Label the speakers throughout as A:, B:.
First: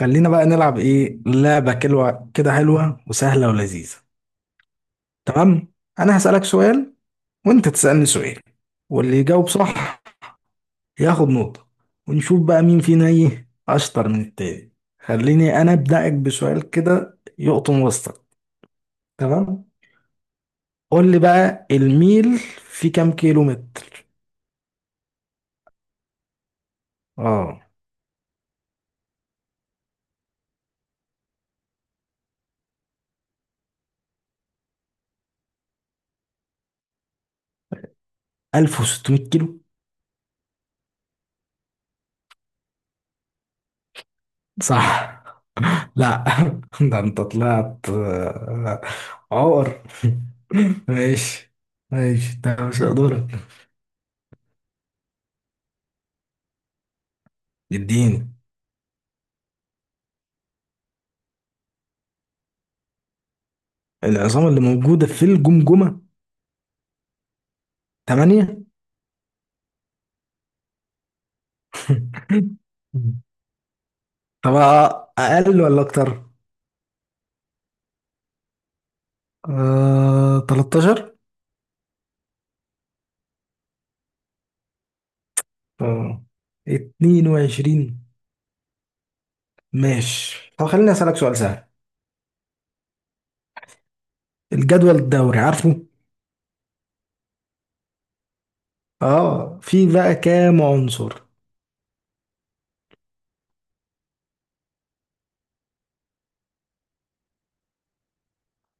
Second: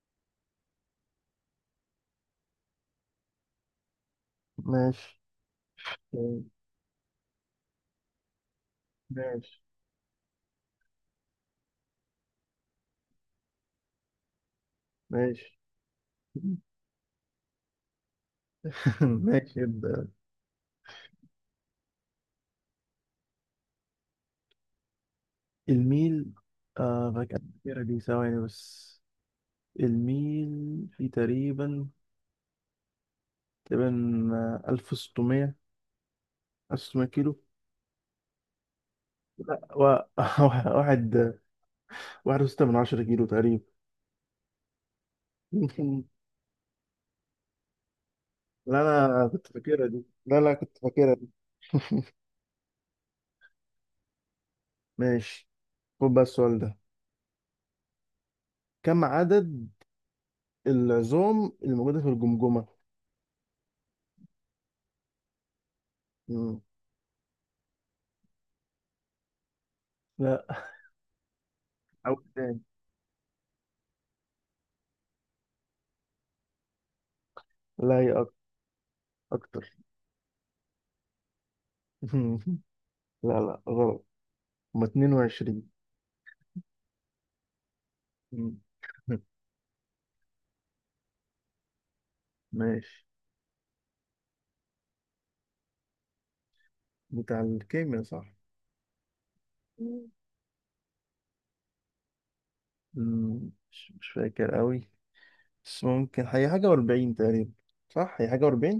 A: خلينا بقى نلعب ايه لعبة كلوة كده حلوة وسهلة ولذيذة.
B: ماشي
A: تمام، انا هسألك سؤال وانت تسألني سؤال واللي يجاوب
B: ماشي
A: صح ياخد نقطة، ونشوف بقى مين فينا ايه اشطر من التاني.
B: ماشي.
A: خليني انا ابدأك بسؤال كده يقطن وسطك.
B: ماشي،
A: تمام،
B: يبدأ.
A: قول لي بقى الميل في كام كيلو متر؟
B: الميل، آه، فاكر
A: اه،
B: الأخيرة دي، ثواني بس. الميل في تقريبا، تقريبا آه، ألف وستمية 1600 كيلو.
A: 1600 كيلو،
B: لا، واحد 1.6 كيلو تقريبا.
A: صح؟ لا. ده انت طلعت
B: لا، أنا كنت
A: عقر.
B: فاكرها دي، لا لا كنت فاكرها دي.
A: ماشي ماشي، ده مش هقدرك.
B: ماشي، خد بقى السؤال ده.
A: اديني.
B: كم عدد العظام الموجودة في الجمجمة؟
A: العظام اللي موجودة في الجمجمة؟
B: مم.
A: تمانية.
B: لا، أول تاني.
A: طب أقل ولا أكتر؟
B: لا هي أكتر.
A: آه، 13.
B: لا لا، غلط. هما 22.
A: اه، 22.
B: مم.
A: ماشي، طب خليني أسألك سؤال سهل.
B: ماشي.
A: الجدول الدوري عارفه؟
B: بتاع الكيمياء، صح؟
A: اه، في
B: مم.
A: بقى كام عنصر؟
B: مش فاكر قوي. بس ممكن هي حاجة و40 تقريبا. صح، هي حاجة و40.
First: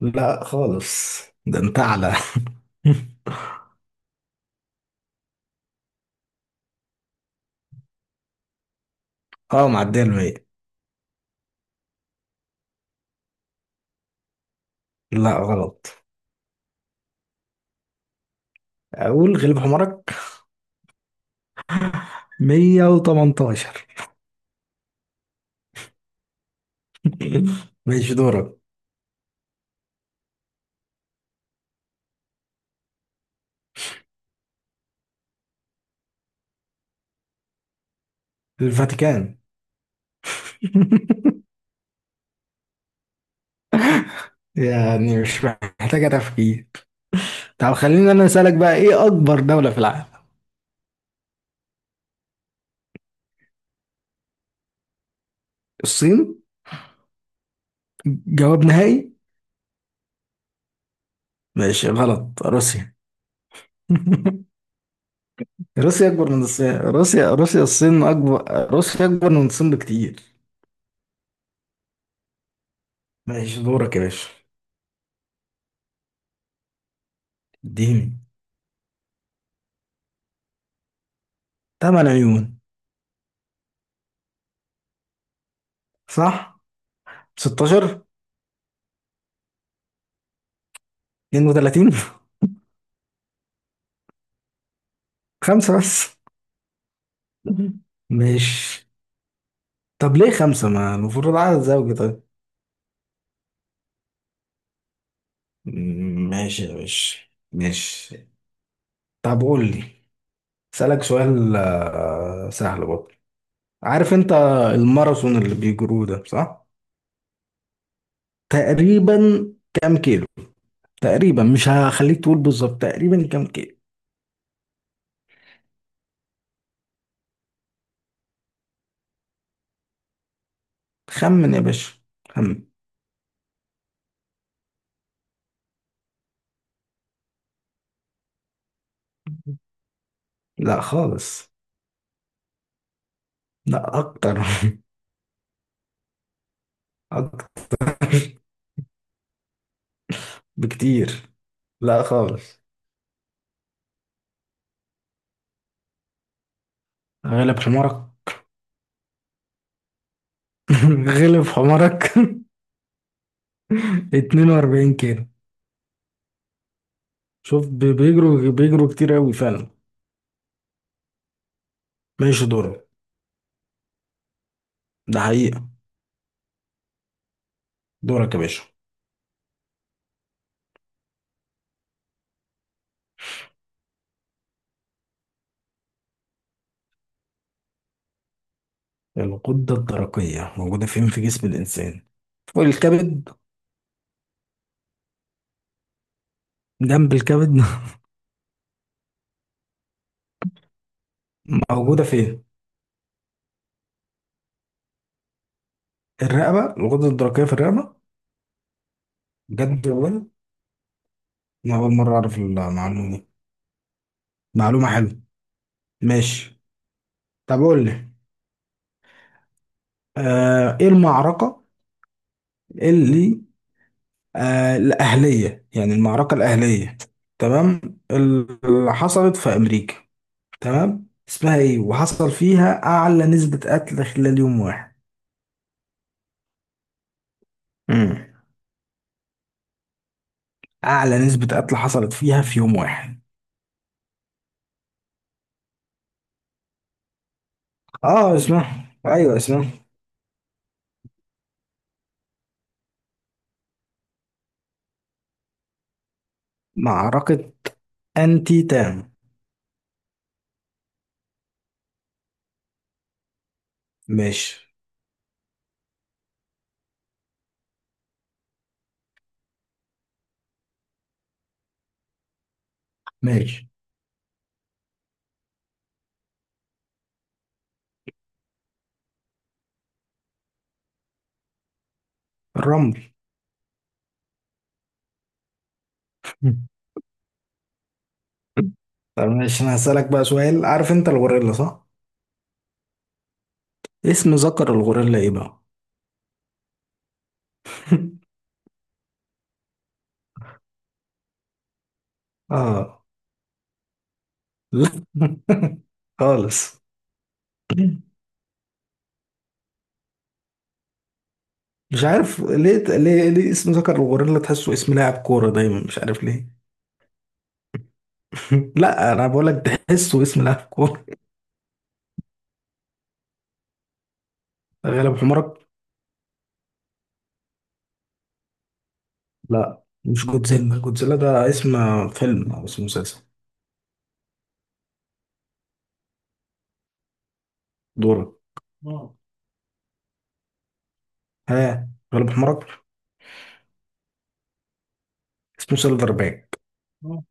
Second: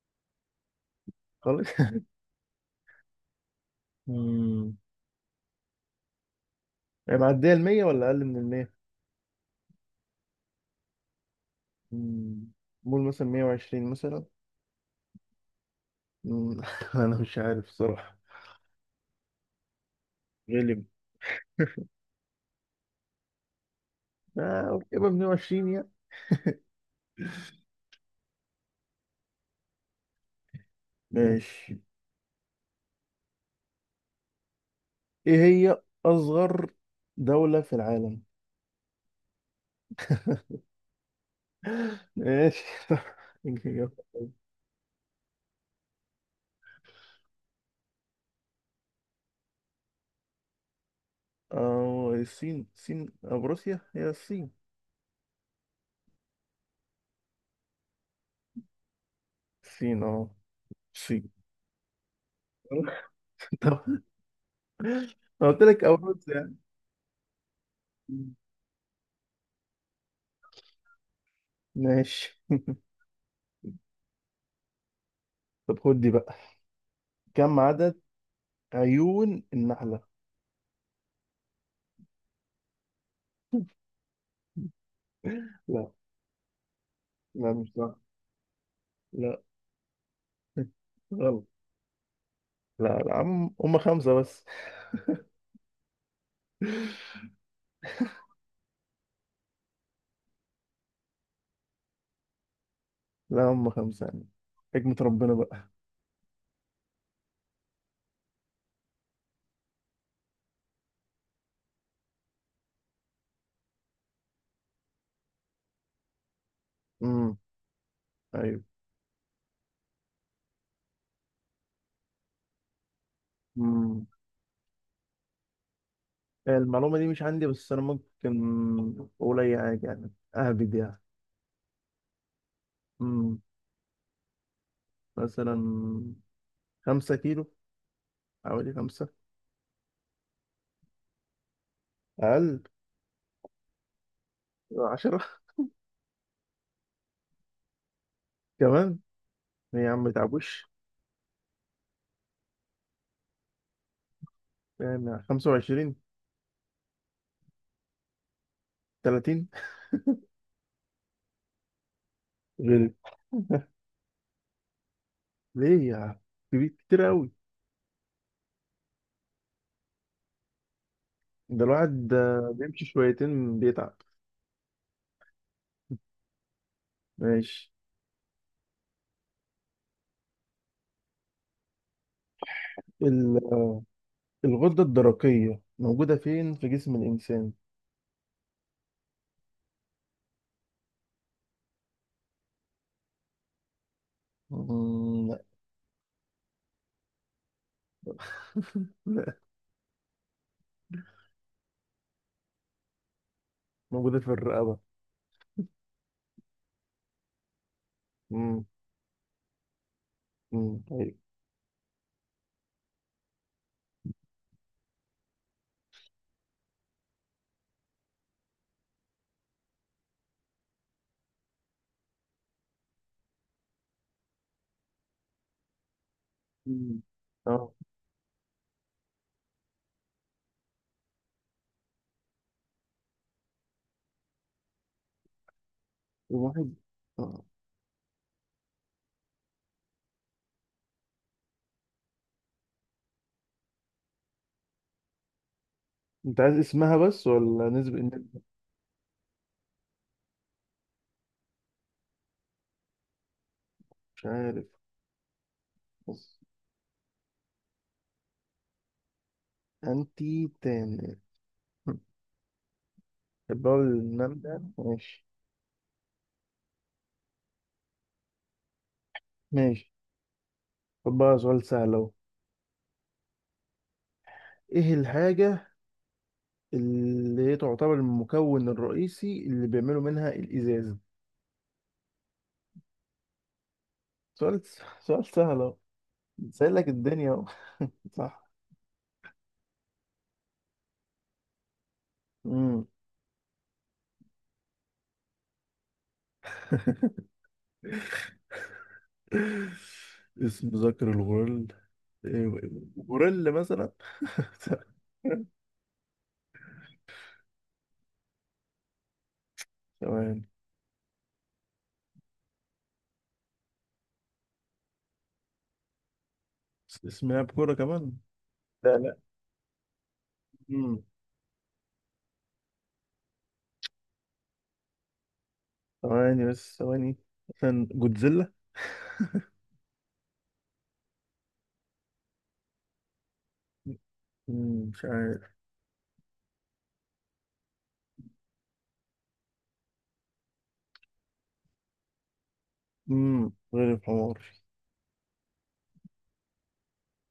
A: لا خالص، ده
B: خالص.
A: انت أعلى.
B: مم. هي معدية ال 100 ولا أقل من ال 100؟
A: اه معدية المية.
B: قول مثلا 120 مثلا.
A: لا غلط.
B: مم، أنا مش عارف صراحة.
A: أقول غلب حمارك.
B: غالب.
A: 118.
B: آه، أوكي، يبقى 120 يعني.
A: ماشي دورك.
B: ماشي. إيه هي أصغر دولة في العالم؟
A: الفاتيكان،
B: ماشي.
A: يعني مش محتاجة تفكير. طب خليني أنا أسألك بقى إيه أكبر دولة في العالم.
B: اه، الصين او روسيا. هي الصين.
A: الصين، جواب نهائي.
B: الصين، الصين.
A: ماشي غلط، روسيا.
B: طب. أنا قلت لك او
A: روسيا أكبر
B: روسيا
A: من
B: يعني.
A: الصين، روسيا الصين أكبر، روسيا أكبر من الصين بكتير.
B: ماشي،
A: ماشي دورك يا باشا.
B: طب خد دي بقى. كم عدد
A: اديني.
B: عيون النحلة؟
A: 8 عيون.
B: لا
A: صح.
B: لا، مش
A: 16.
B: صح. لا، غلط.
A: 32.
B: لا لا، هم خمسة بس.
A: خمسة بس. ماشي. طب ليه خمسة؟ ما المفروض عدد زوجي؟ طيب.
B: لا، هم خمسة يعني. حكمة ربنا بقى.
A: ماشي يا باشا. ماشي، طب قول لي، اسألك سؤال سهل برضه. عارف انت الماراثون اللي بيجروه ده صح؟
B: امم ايوه.
A: تقريبا كام كيلو؟ تقريبا مش هخليك تقول بالظبط، تقريبا كام كيلو؟
B: امم المعلومة دي مش عندي، بس انا ممكن اقول اي حاجة يعني. اهبد يعني.
A: خمن يا باشا، خمن.
B: امم مثلا، 5 كيلو. حوالي خمسة.
A: لا خالص.
B: أقل.
A: لا اكتر.
B: 10.
A: اكتر
B: كمان. ليه يا عم؟ متعبوش.
A: بكتير. لا خالص.
B: يعني 25.
A: غلب حمارك.
B: 30.
A: غلب حمارك.
B: غير.
A: 42 كيلو.
B: ليه يا، كبير كتير أوي.
A: شوف بيجروا بيجروا كتير قوي فعلا.
B: ده الواحد،
A: ماشي
B: بيمشي
A: دورك.
B: شويتين بيتعب.
A: ده حقيقة.
B: ماشي.
A: دورك يا باشا.
B: ال- آه، الغدة الدرقية موجودة فين في جسم الإنسان؟
A: الغدة الدرقية موجودة فين في جسم الإنسان؟ فوق الكبد.
B: مم، لا.
A: جنب الكبد.
B: لا.
A: موجودة فين؟
B: موجودة في الرقبة.
A: الرقبة، الغدة الدرقية في الرقبة؟
B: مم.
A: بجد والله.
B: مم، طيب.
A: أنا أول مرة أعرف المعلومة دي، معلومة حلوة. ماشي، طب قول لي، إيه المعركة اللي الأهلية، يعني المعركة الأهلية.
B: مم. اه.
A: تمام، اللي حصلت في أمريكا، تمام، اسمها ايه وحصل فيها اعلى نسبة قتل خلال يوم واحد؟
B: الواحد، آه.
A: امم اعلى نسبة قتل حصلت فيها في يوم واحد.
B: انت عايز اسمها بس، ولا
A: اه
B: النسبة؟
A: اسمها، ايوه اسمها.
B: مش عارف بس.
A: معركة انتي تام.
B: انتي تاني. البول النم
A: ماشي
B: ده، ماشي. ماشي، خد بقى سؤال سهل اهو.
A: ماشي.
B: ايه الحاجة اللي هي تعتبر المكون الرئيسي اللي بيعملوا منها الإزاز؟
A: الرمل.
B: سؤال سؤال سهل اهو.
A: مم.
B: سهل لك الدنيا اهو. صح.
A: طب ماشي، انا هسألك بقى سؤال. عارف انت الغوريلا صح؟
B: امم
A: اسم ذكر الغوريلا ايه بقى؟
B: اسم ذكر الغرل، إيه،
A: اه.
B: غوريلا مثلا.
A: لا. خالص.
B: ثواني.
A: مش عارف ليه، ليه اسم ذكر الغوريلا تحسه اسم لاعب كورة دايما، مش عارف ليه.
B: اسمها بكرة كمان. لا
A: لا
B: لا.
A: انا بقول لك تحسه اسم لاعب
B: امم
A: كوره. غالب حمرك.
B: ثواني بس، ثواني. مثلا جودزيلا.
A: لا مش جودزيلا، جودزيلا ده اسم فيلم او اسم مسلسل.
B: مش عارف.
A: دورك. اه. ها. غالب حمرك.
B: غير الحمار.
A: اسمه سيلفر باك. اه.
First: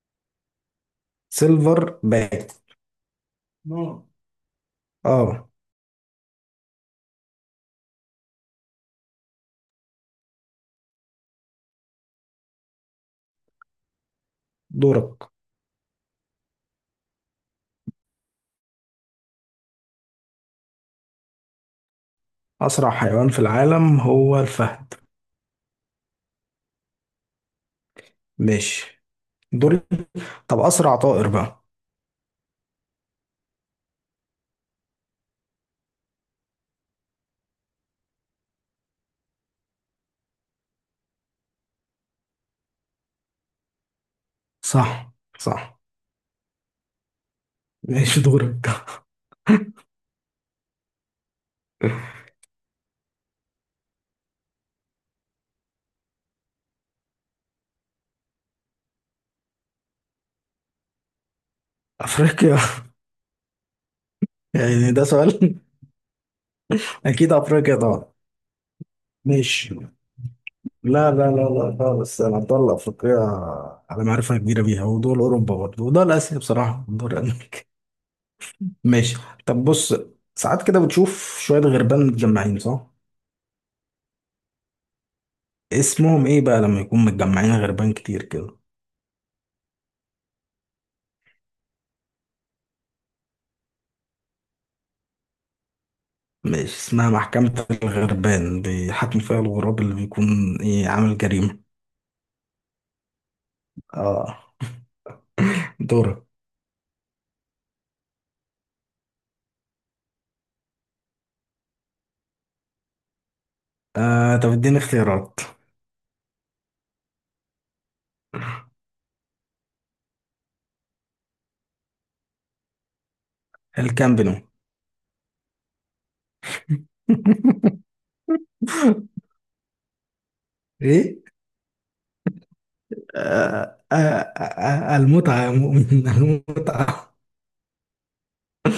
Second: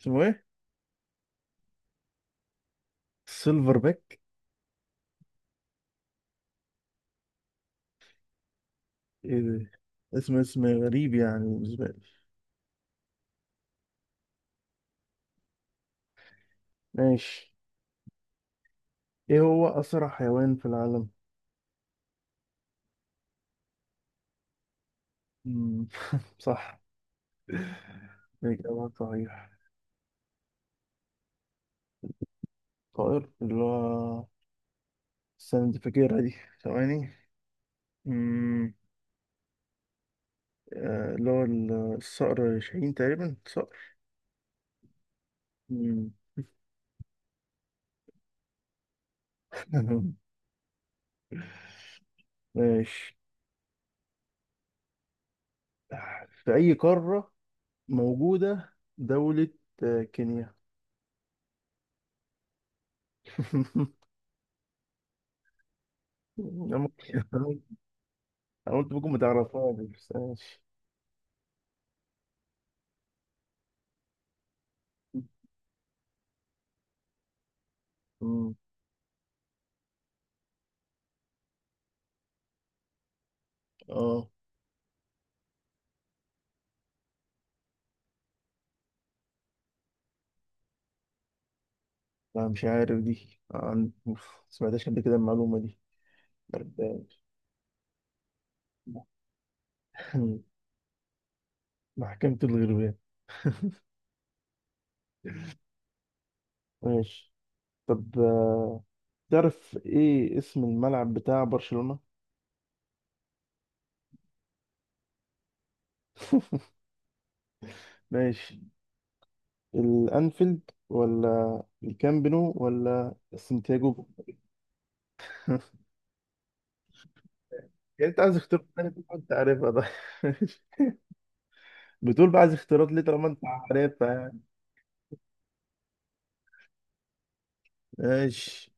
B: اسمه ايه؟
A: سيلفر باك.
B: سيلفر
A: اه.
B: باك.
A: اه.
B: ايه ده؟ اسم غريب يعني بالنسبة لي.
A: دورك.
B: ماشي. ايه هو أسرع حيوان في العالم؟
A: اسرع حيوان في العالم هو الفهد.
B: مم. صح. الإجابة
A: ماشي.
B: صحيح.
A: دوري. طب اسرع طائر بقى.
B: طائر اللي هو، استنى، دي فاكرها دي. ثواني. مم. اللي هو الصقر شاهين تقريبا، صقر.
A: صح. صح.
B: مم.
A: ماشي دورك.
B: ماشي. في أي قارة موجودة دولة كينيا؟
A: افريقيا. يعني ده سؤال؟
B: أنا ممكن.
A: اكيد افريقيا طبعا.
B: انا قلت ممكن ما تعرفهاش،
A: ماشي،
B: بس ماشي.
A: لا خالص، انا مطلع افريقيا على معرفه كبيره بيها، ودول اوروبا برضه، ودول اسيا، بصراحه ودول امريكا.
B: أمم،
A: ماشي. طب بص، ساعات كده بتشوف شويه غربان متجمعين صح؟
B: اه.
A: اسمهم ايه بقى لما يكون متجمعين غربان كتير كده؟
B: لا مش عارف دي. عن، أوف، ما سمعتهاش قبل كده المعلومة دي.
A: ماشي، اسمها
B: مرداش.
A: محكمه الغربان، بيحاكم فيها الغراب اللي بيكون ايه عامل جريمه.
B: محكمة الغربان.
A: اه. دورة.
B: ماشي. طب تعرف ايه اسم الملعب بتاع برشلونة؟
A: آه طب اديني اختيارات.
B: ماشي. الانفيلد ولا الكامب نو ولا السنتياجو؟
A: الكامب نو.
B: يعني انت عايز اختيارات تانية؟ طبعا انت عارفها ده.
A: ايه.
B: بتقول بقى عايز اختيارات ليه طالما انت عارفها يعني.
A: المتعه يا مؤمن المتعه.
B: ماشي.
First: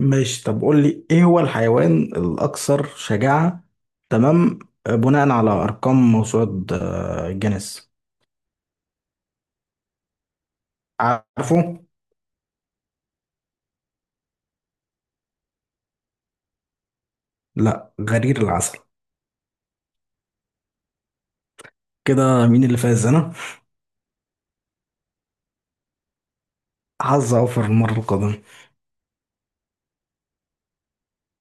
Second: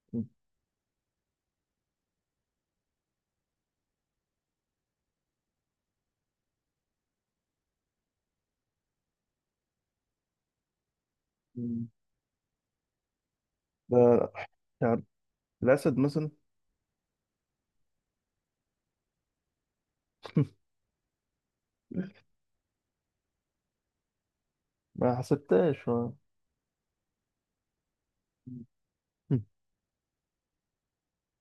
A: ماشي، طب قول لي ايه هو الحيوان الاكثر شجاعة، تمام، بناء على ارقام موسوعة جينيس، عارفه؟
B: ده الاسد مثلا.
A: لا، غرير العسل. كده مين اللي فاز؟ انا.
B: ما حسبتهاش، آه.
A: حظ اوفر المرة القادمة.